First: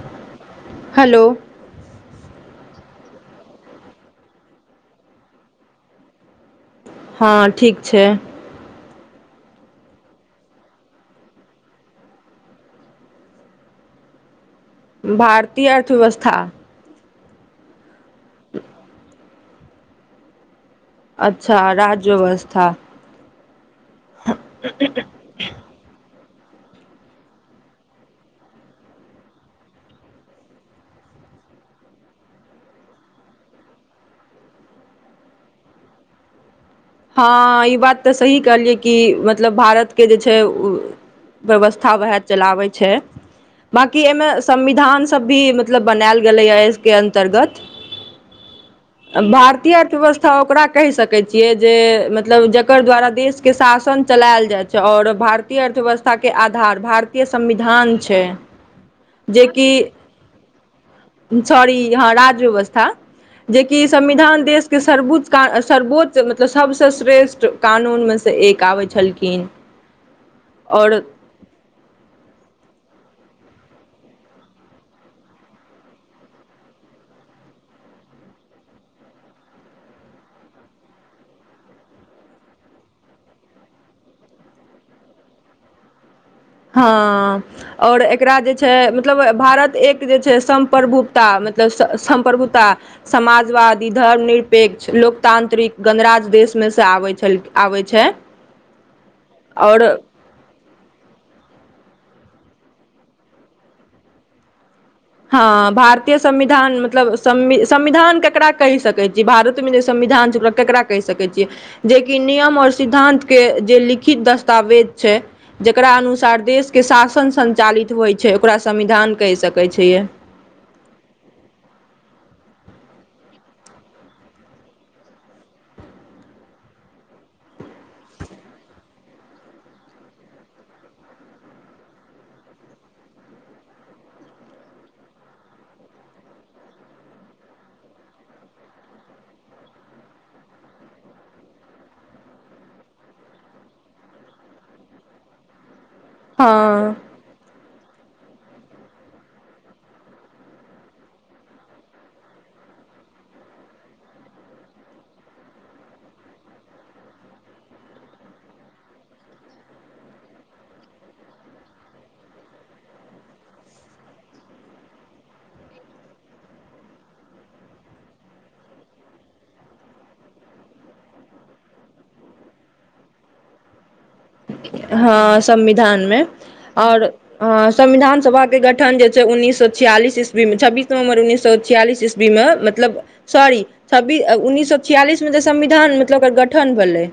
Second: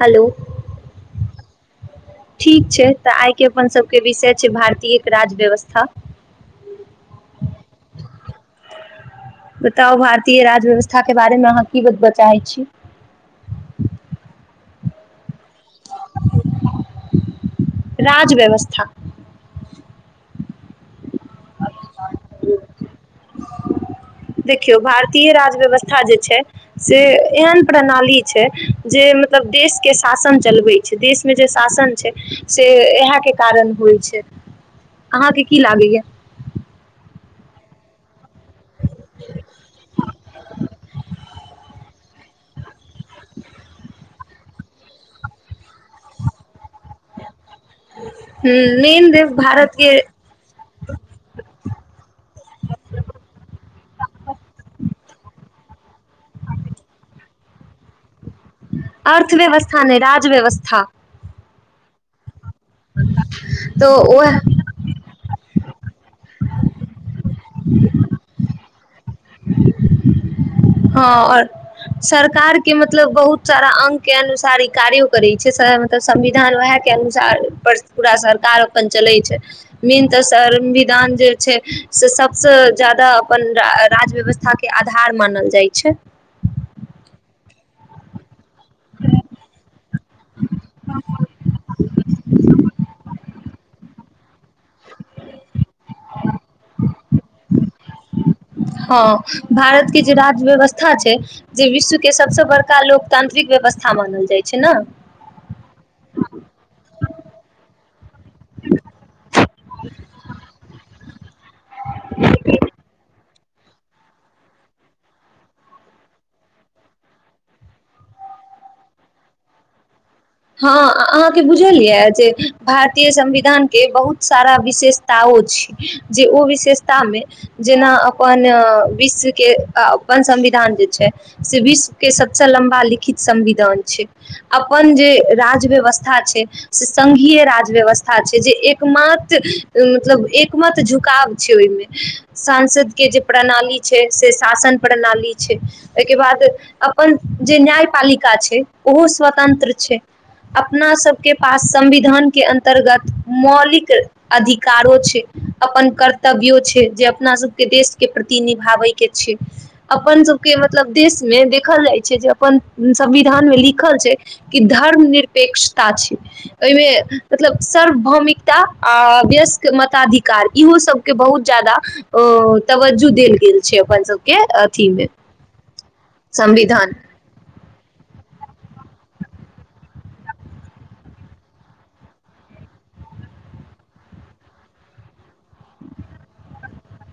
Hello hello. ठीक छै त आइके अपन सबके विषय छै भारतीयक राज्य व्यवस्था हँ ठीक छै। बताउ भारतीय राज व्यवस्थाके बारेमे अहाँ की बतब चाहै छी। भारतीय अर्थव्यवस्था। राज व्यवस्था। अच्छा राज्य व्यवस्था [unintelligible] देखियौ भारतीय राज व्यवस्था जे छै से एहन प्रणाली छै जे मतलब देशके शासन चलबै छै, देशमे जे शासन छै से इएहके कारण होइ छै, अहाँके की लागैए? हँ ई बात त सही कहलियै कि मतलब भारतके जे छै व्यवस्था वैह चलाबै छै, बाँकी एहिमे संविधान सब भी मतलब बनायल गेलैए एहिके अन्तर्गत मेन भारतीय भारत के अर्थव्यवस्था ओकरा कहि सकै छियै से मतलब जकर द्वारा देश के शासन चलायल जाइ छै और भारतीय अर्थव्यवस्थाके आधार भारतीय संविधान छै। अर्थव्यवस्था नहि राज व्यवस्था साॅरी वैह राजव्यवस्था। हां, जे कि तऽ ओह संविधान देशके सर्वोच्च था सर्वोच्च से सबसे श्रेष्ठ कानूनमे से एक आबै छलखिन। आओर हां, और सरकार के के मतलब बहुत सारा अंग के अनुसार इ कार्य करै छै मतलब संविधान वैह के अनुसार पर पूरा सरकार अपन चले छै, मेन त संविधान जे छै से सबसे जादा अपन राजव्यवस्था के आधार मानल दैत छै। हां, और एकरा जे मतलब भारत एक जे छै सम्प्रभुता मतलब सम्प्रभुता समाजवादी धर्मनिरपेक्ष, लोकतांत्रिक गणराज्य देशमे से आबै छल आबै छै। हां, आओर भारत के जे राजव्यवस्था व्यवस्था छै जे विश्व के सबसे बड़का लोकतांत्रिक व्यवस्था मानल जाइ छै ने। हां, भारतीय संविधान मतलब संविध संविधान ककरा कहि सकैत छियै, भारतमे जे संविधान छै ओकरा, ककरा कहि सकैत छियै जेकि नियम और सिद्धांत के जे लिखित दस्तावेज छै जेकरा अनुसार देश के शासन संचालित होइत छै ओकरा संविधान कहि सकैत छियै। हां, अहाँके बुझल ये जे भारतीय संविधानके बहुत सारा विशेषताओ छै जे ओ विशेषतामे जेना अपन विश्वके अपन संविधान जे छै से विश्वके सभसं लम्बा लिखित संविधान छै। अपन जे राज व्यवस्था छै से संघीय राज व्यवस्था छै जे एकमात्र मतलब एकमत झुकाव छै ओहिमे, सांसद के जे प्रणाली छै से शासन प्रणाली छै। एहिके बाद हँ अपन जे न्यायपालिका छै ओहो स्वतंत्र छै। अपना सबके पास संविधान के अन्तर्गत मौलिक अधिकारो छै, अपन कर्तव्यो छै जे अपना सबके देश के प्रति निभाबै के छै, अपन सबके मतलब देशमे देखल जाइ छै जे अपन संविधान मे लिखल छै कि धर्म निरपेक्षता छै एहिमे मतलब सार्वभौमिकता आ वयस्क मताधिकार इहो सब के बहुत ज्यादा तवज्जो देल गेल छै अपन सब हां संविधानमे, संविधान और संविधान सभा के गठन जे छै उन्नैस सौ छियालीस इस्वी मे छब्बीस नवम्बर उन्नैस सौ छियालीस ईसवी मे मतलब सारी छब्बीस उन्नीस सौ छियालीस मे त संविधान मतलब गठन भेलै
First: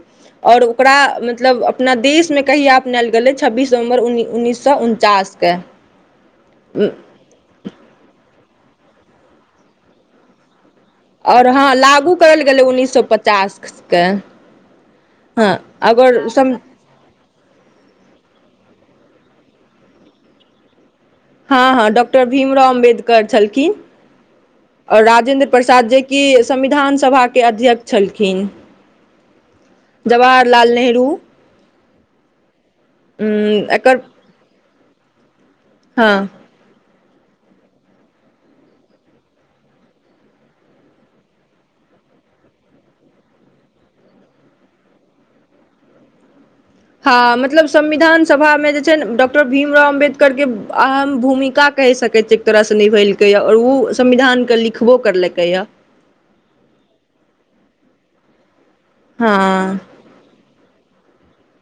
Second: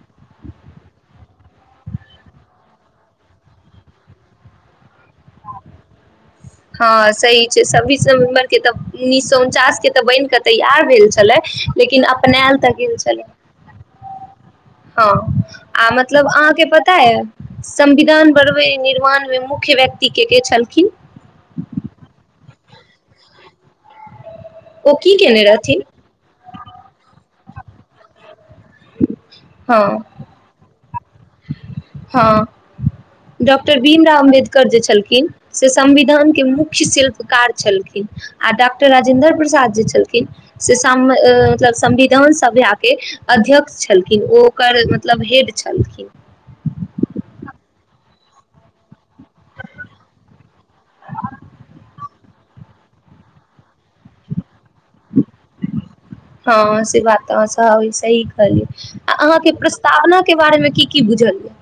और ओकरा मतलब बीस मे कहीं अपनायल गेलै छब्बीस नवम्बर उन्नैस सौ उनचासके। हां सही छै छ्ब्बीस नवम्बर के त उन्नीस सौ उनचास के त बनि के तैयार भेल छलै और हँ लेकिन लागू करल अपनायल गेलै तऽ उन्नैस गेल सए छलै पचासके। हँ आ मतलब अगर सम अहाँके पता यै संविधान बढ़बै निर्माण मे मुख्य व्यक्ति के के छलखिन? अम्बेडकर छलखिन। ओ आओर की केने राजेन्द्र रहथिन प्रसाद जे कि संविधान सभा के अध्यक्ष छलखिन। हँ जवाहरलाल नेहरू। हां। डॉक्टर एकर भीमराव अम्बेदकर करजे छलखिन से हँ संविधान के मुख्य शिल्प कार छलखिन आ डॉक्टर राजेन्द्र प्रसाद जे छलखिन से सांब मतलब संविधान सभयाके अध्यक्ष छलखिन ओ ओकर मतलब हेड छलखिन। हँ मतलब संविधान सभामे जे छै ने डॉक्टर भीमराव अम्बेदकरके अहम भूमिका कहि सकैत छी एक तरहसँ निभैलकैए आओर ओ संविधानके लि हँ से बात तऽ अहाॅं तऽ सही कहलीयै। आ अहाँके हँ प्रस्तावना के बारेमे की की बुझलयै।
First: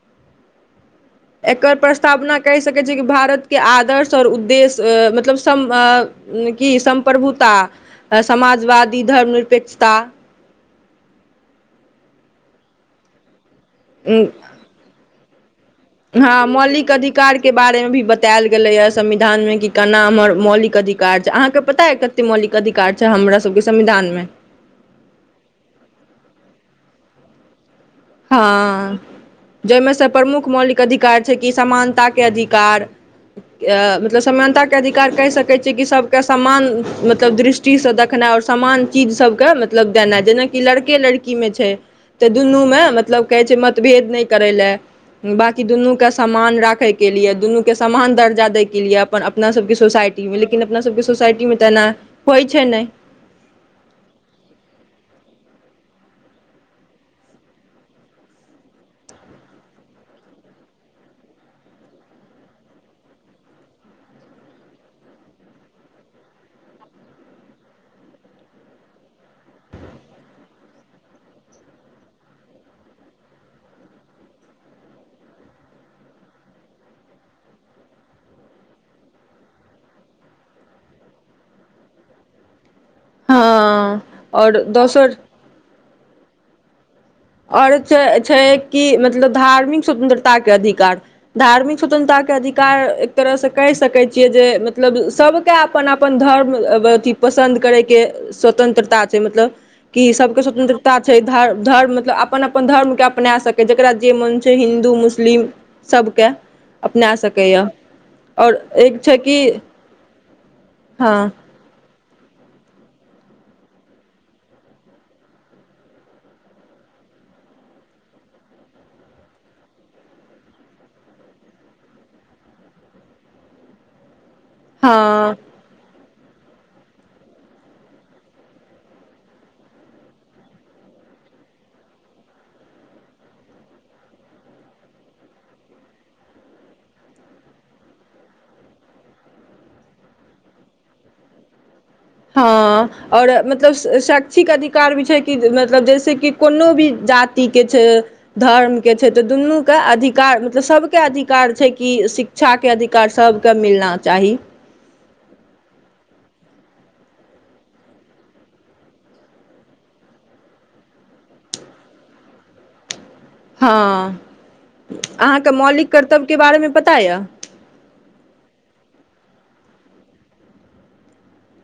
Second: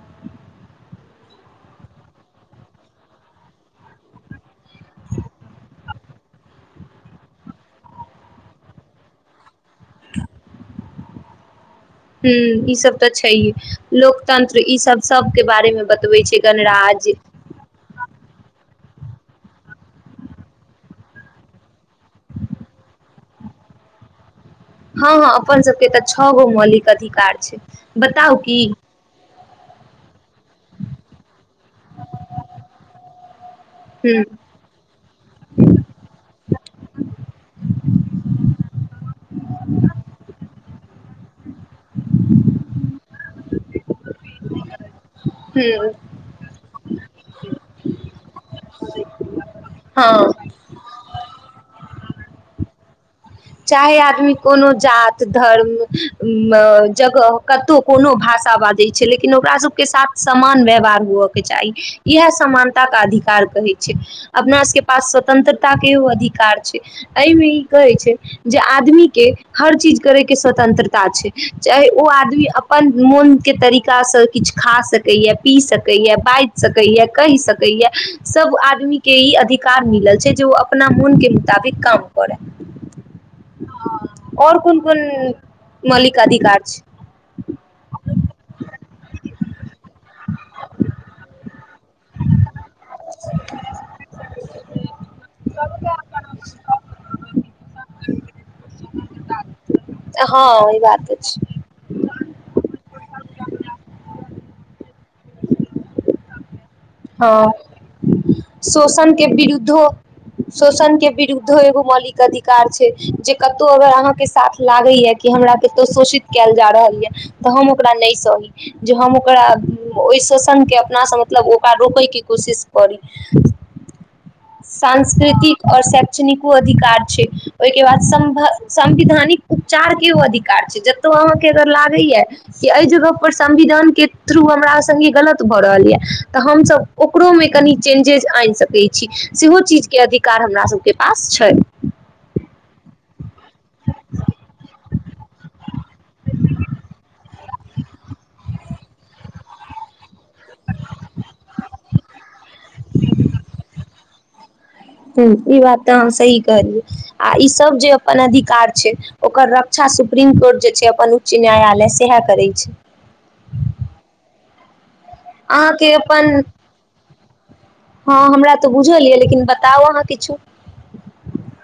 एकर प्रस्तावना कहि सकैत छी कि भारत के आदर्श आओर उद्देश्य मतलब सम अ कि सम्प्रभुता, समाजवादी, धर्म निरपेक्ष ता हं ई सब तऽ छैए। लोकतंत्र ई सब सबके बारे हँ मौलिक अधिकार के बारे मे भी बतायल गेलैयै। संविधान मे कि कना हमर मौलिक अधिकार छै अहाँके पता ऐ कते मौलिक अधिकार छै हमरा सबके संविधान मे। हँ हँ अपन सबके तऽ छओ गो मौलिक अधिकार छै। बताउ की? हँ जाहिमे स प्रमुख मौलिक अधिकार छै कि समानता के अधिकार अ मतलब हूँ समानता के अधिकार कहि सकै छियै कि सबके समान मतलब दृष्टि स देखनाइ और समान चीज सबके मतलब देनाइ जेनाकि कि लड़के लड़की में छै तऽ दुनू मे मतलब कहै छै मतभेद नहि करय लए बाँकी हूँ दुनूकेँ समान राखयके लिए दुनूके समान दर्जा दैके लिए अपन अपनासभके हँ सोसाइटीमे लेकिन अपनासभके सोसाइटीमे तऽना होइ छै नहि चाहे आदमी कोनो जात, धर्म, जगह कतहु कोनो भाषा बाजै छै लेकिन ओकराभके साथ समान व्यवहार हुअके चाही इएह समानताके अधिकार कहै छै अपना सभके पास स्वतन्त्रताकेओ अधिकार छै एहिमे ई कहै छै जे आदमीके हर चीज करयके स्वतन्त्रता छै चाहे ओ आदमी अपन मोनके तरीकासँ किछु खा सकैए पी सकैए बाजि सकैए कहि सकैए सभ आदमीके ई अधिकार मिलल छै जे ओ अपना मोनके मुताबिक काम करै। हँ और आओर कोन कोन दोसर मौलिक अधिकार छै? और छै छै कि मतलब धार्मिक स्वतंत्रता के अधिकार, धार्मिक स्वतंत्रता के अधिकार एक तरह से कैह सकै छियै जे मतलब सबके अपन-अपन छै धर्म अ व अथि पसन्द करैके स्वतंत्रता छै, मतलब कि सबके हँ ई स्वतंत्रता बात छै धर अछि धर्म ल अपन-अपन धर्मके अपना सकै जेकरा जे मन छै हिन्दू, मुस लिम सबके। हँ एक शोषन छै के कि विरुद्धो शोषन के हँ बिरुद्धो एगो मौलिक कअधिकार छै जे कतहु अगर अहाँके साथ लागैया कि हमरा कतौ शोषित कयल जा रहल यै तऽ हम ओकरा नहि सही जे हम ओकरा ओहि शोषण के अपनासँ मतलब ओ रोकैके कोशिश करी हँ सांस्कृतिक और शै क्षणिको अधिकार छै, ओय के बाद सम भ संविधानिक उपचारके ओ अधिकार छै, जतौ अहाँके अगर लागै या कि ए जगह पर संविधानके थ्रू हमरा संगे गलत भऽ रहल या। तऽ हम सब ओकरो मे कनि चेंजेज ऐन सकै छी सेहो चीजके अधिकार हमरा सबके पास छै। हां और मतलब शैक्षिक अधिकार भी छै कि मतलब जैसे ती की कोनो भी जाति के छै, धर्म के छै तऽ दुनू के अधि कार मतलब सबके अधिकार छै। कि शिक्षाके अधिकार सबके मिलना चाही। हुं ई बात तऽ अहाँ सही कहलियै आ इ सब जे अपन अधिकार छै, ओकर रक्षा सुप्रीम कोर्ट जे छै अपन उच्च न्यायालय सेहाए करै छै। हाँ। अहाँके अपन पता यए हां हमरा तऽ बुझल या लेकिन ब ताउ अहाँ किछु।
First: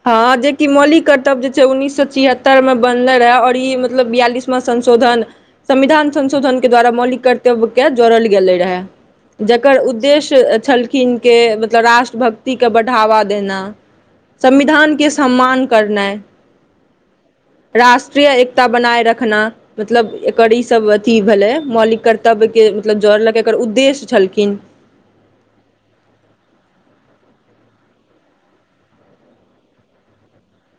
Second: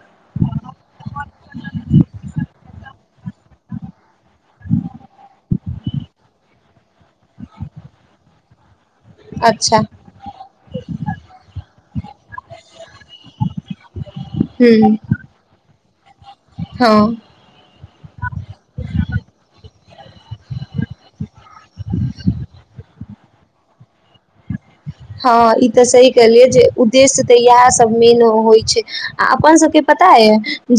हाँ जे कि मौलिक कर्तव्य जे छै उन्नीस सौ छिहत्तर मे बनले रहै और ई मतलब बियालिसमा संशोधन संविधान संशोधन के द्वारा मौलिक कर्तव्य के जोड़ल गेले रहै। जकर अच्छा उद्देश्य छलखिन के मतलब राष्ट्रभक्ति के बढ़ावा देना। विधान हूँ के सम्मान करनाय, हँ राष्ट्रीय एकता बनाए रखना मतलब एकर ई सब अथी भेलै मौलिक कर्तव्य के मतलब जोड़लके एकर उद्देश्य छल हाँ इ तऽ सही कहलियै जे उ द्देश्य तऽ इहाए सब मेन होय छै आ अपन सबके पता ए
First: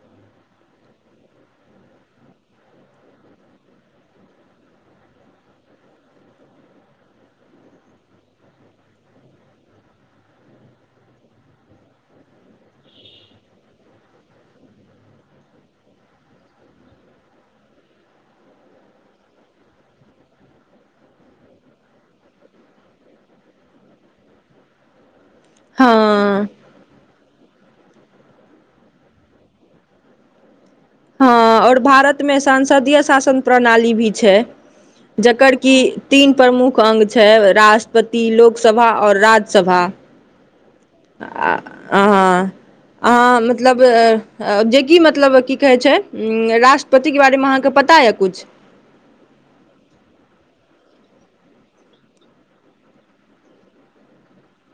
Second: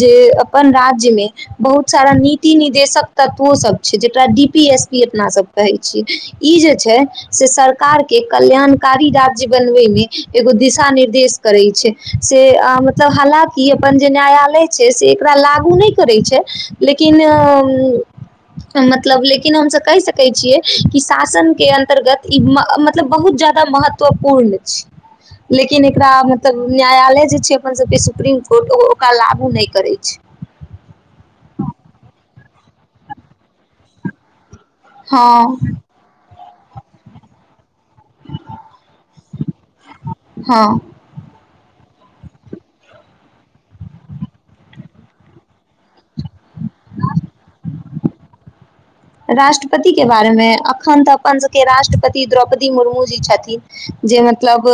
जे अपन राज्य मे बहुत सारा नीति निदेशक तत्वो सब छै, जेकरा डी पी एस पी अपना सब कहै छी, इ जे छै से सरकार के कल्याणकारी राज्य बनबै मे एगो दिशा निर्देश करै छै से आ मतलब हालाँकि अपन जे न्यायालय छै से एकरा लागू नै करै छै, लेकिन मतलब लेकिन हम सब कैह सकै छियै कि शासन के अन्तर्गत इ म म मतलब बहुत ज्यादा महत्वपूर्ण छै। लेकिन हँ एकरा मतलब न्यायालय जे छै। अपन सबके सुप्रीम कोर्ट ओ ओकरा लागू नै करै छै। हाँ और भारत मे सांसदीय शासन प्रणाली भी छै। हँ जकर कि तीन प्रमुख अंग छै राष्ट्र पति, लोकसभा और राज्यसभा। हां। आ अहां अहाँ मतलब अ जे कि मतलब की कहै छै उम्म राष्ट्रपति के बारे मे अहाँ के पता या कुछ। राष्ट्रपति के बारेमे अखन तऽ अपन सबके राष्ट्रपति द्रौपदी मुर्मू जी छथिन जे मतलब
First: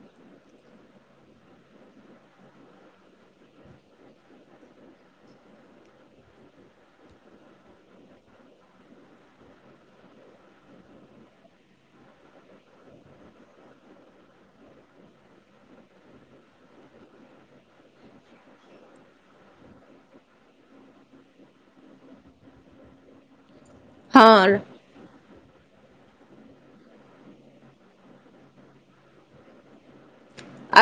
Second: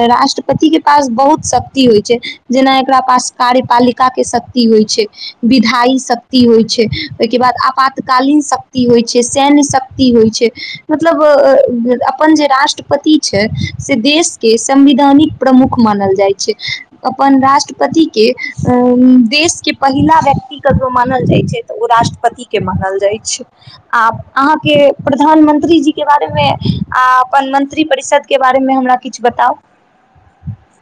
ए राष्ट्रपति के पास बहुत शक्ति होय छै, जेना एकरा पास कार्यपालिका के शक्ति होय छै, विधाई शक्ति होय छै, ओय के बाद आपातकालीन शक ति होइ छै सैन्य शक्ति होइ छै मतलब अ अ अपन जे राष्ट्रपति छै से देशके संविधानिक प्रमुख मानल जाइ छै अपन राष्ट्रपतिके देशके पहिला व्यक्ति ककरो मानल जाइ छै तऽ ओ राष्ट्रपतिके मानल जाइ छै। आ हँ अहाँके प्रधानमंत्री मंत्रीजीके बारेमे आ अपन मंत्रिपरिषदके बारेमे हमरा किछ बताउ।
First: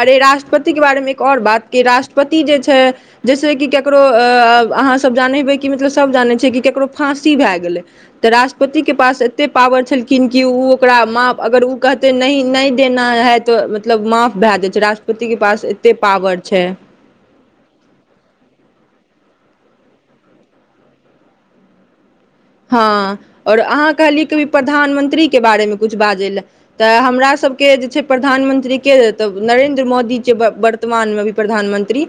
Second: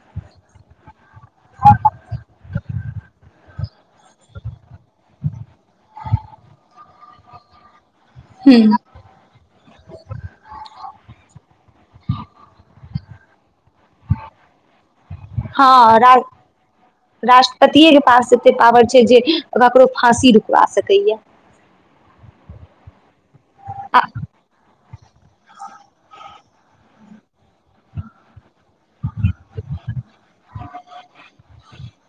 अरे राट्रपति के बारेमे एक और बात की राष्ट्रपति जे छै जैस ते कि केकरो अ अहाँ सब जाने हेबै कि मतलब सब जानै छै कि केकरो फाँसी भाए गेलै। तऽ राष्ट्रपति के पास एते पावर छलखिन कि उ ओकरा माफ, अगर उ कहतै नहि नै देना है तो मतलब माफ भाए जाय छै रास पति के पास एते पॉवर छै। पतिये के पास एते पावर छै जे ककरो फाँसी रुकवा सकैयै। हँ और अहाँ कहलियै कभी प्रधानमं त्री के बारेमे कुछ बाजै लै तऽ हमरा सबके जे छै प्रधानमंत्रीके तऽ नरेन्द्र मोदी छै वर्तमानमे अभी प्रधानमंत्री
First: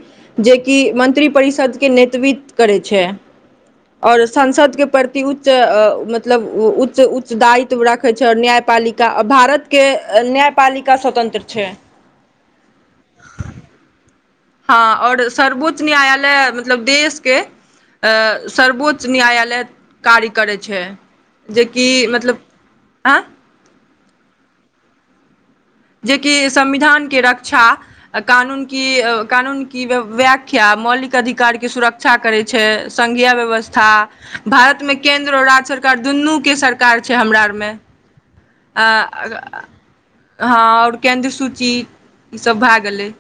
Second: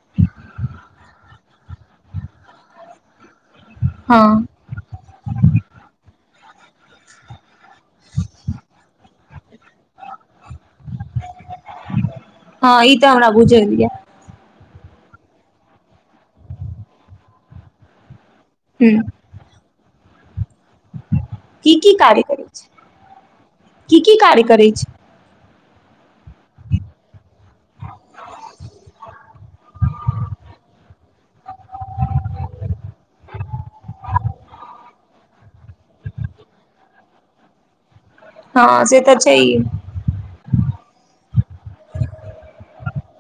जेकि मंत्रि परिषदके नेतृत्व करै छै। और हँ संसद के पर उच्च मतलब उच्च उच्च दायित्व राखै छै आओर न्यायपालिका आ भारत के न्याय हँ ई तऽ हमरा बुझैलये। हँ और सर्वोच्च न्यायालय मतलब देश के अ ह सर्वोच्च न्यायालय कार्य करै की की कार्य करै छै आँय की की कार्य करै छै? जेकि संविधानके रक्षा कानून की कानून की व्याख्या मौलिक अधिकारके सुरक्षा करै छै संघीय व्यवस्था भारतमे केन्द्र आओर राज्य सरकार दुनूके सरकार छै हमरा आरमे हँ आ से तऽ छैयै। हँ और केन्द्र सूची ई सब भए गेलै।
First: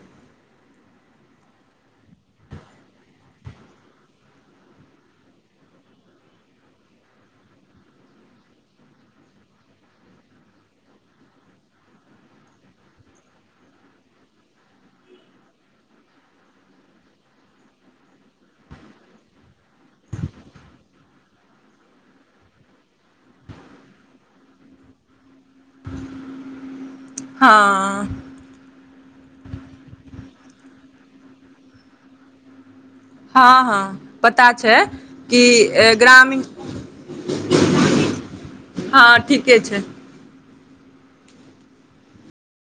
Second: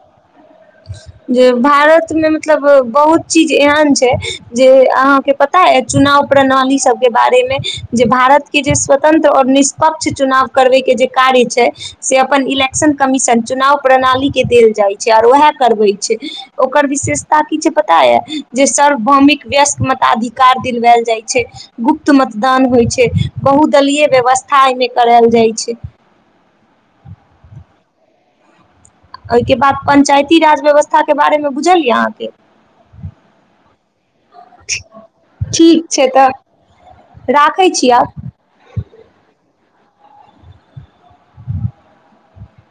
जे भारतमे मतलब बहुत चीज एहन छै जे अहाँके पता ये चुनाव प्रणाली सभके बारेमे जे भारतके जे स्वतंत्र आओर निष्पक्ष चुनाव करबैके जे कार्य छै से अपन इलेक्शन कमीशन चुनाव प्रणालीके देल जाइत छै आओर वैहै करबै छै ओकर विशेषता किछै पता यै जे सर्वभौमिक व्यस्क मताधिकार दिलवैल जाइ छै गुप्त मतदान होइ छै बहुदलीय व्यवस्था एहिमे करैल जाइ छै। हँ ओहिके बाद पञ्चायती राज व्यवस्थाके बारेमे बुझल यए अहाँके? हँ हँ पता छै कि ठीक छै तऽ ग्रामीण राखै छी आब हँ ठीक के छै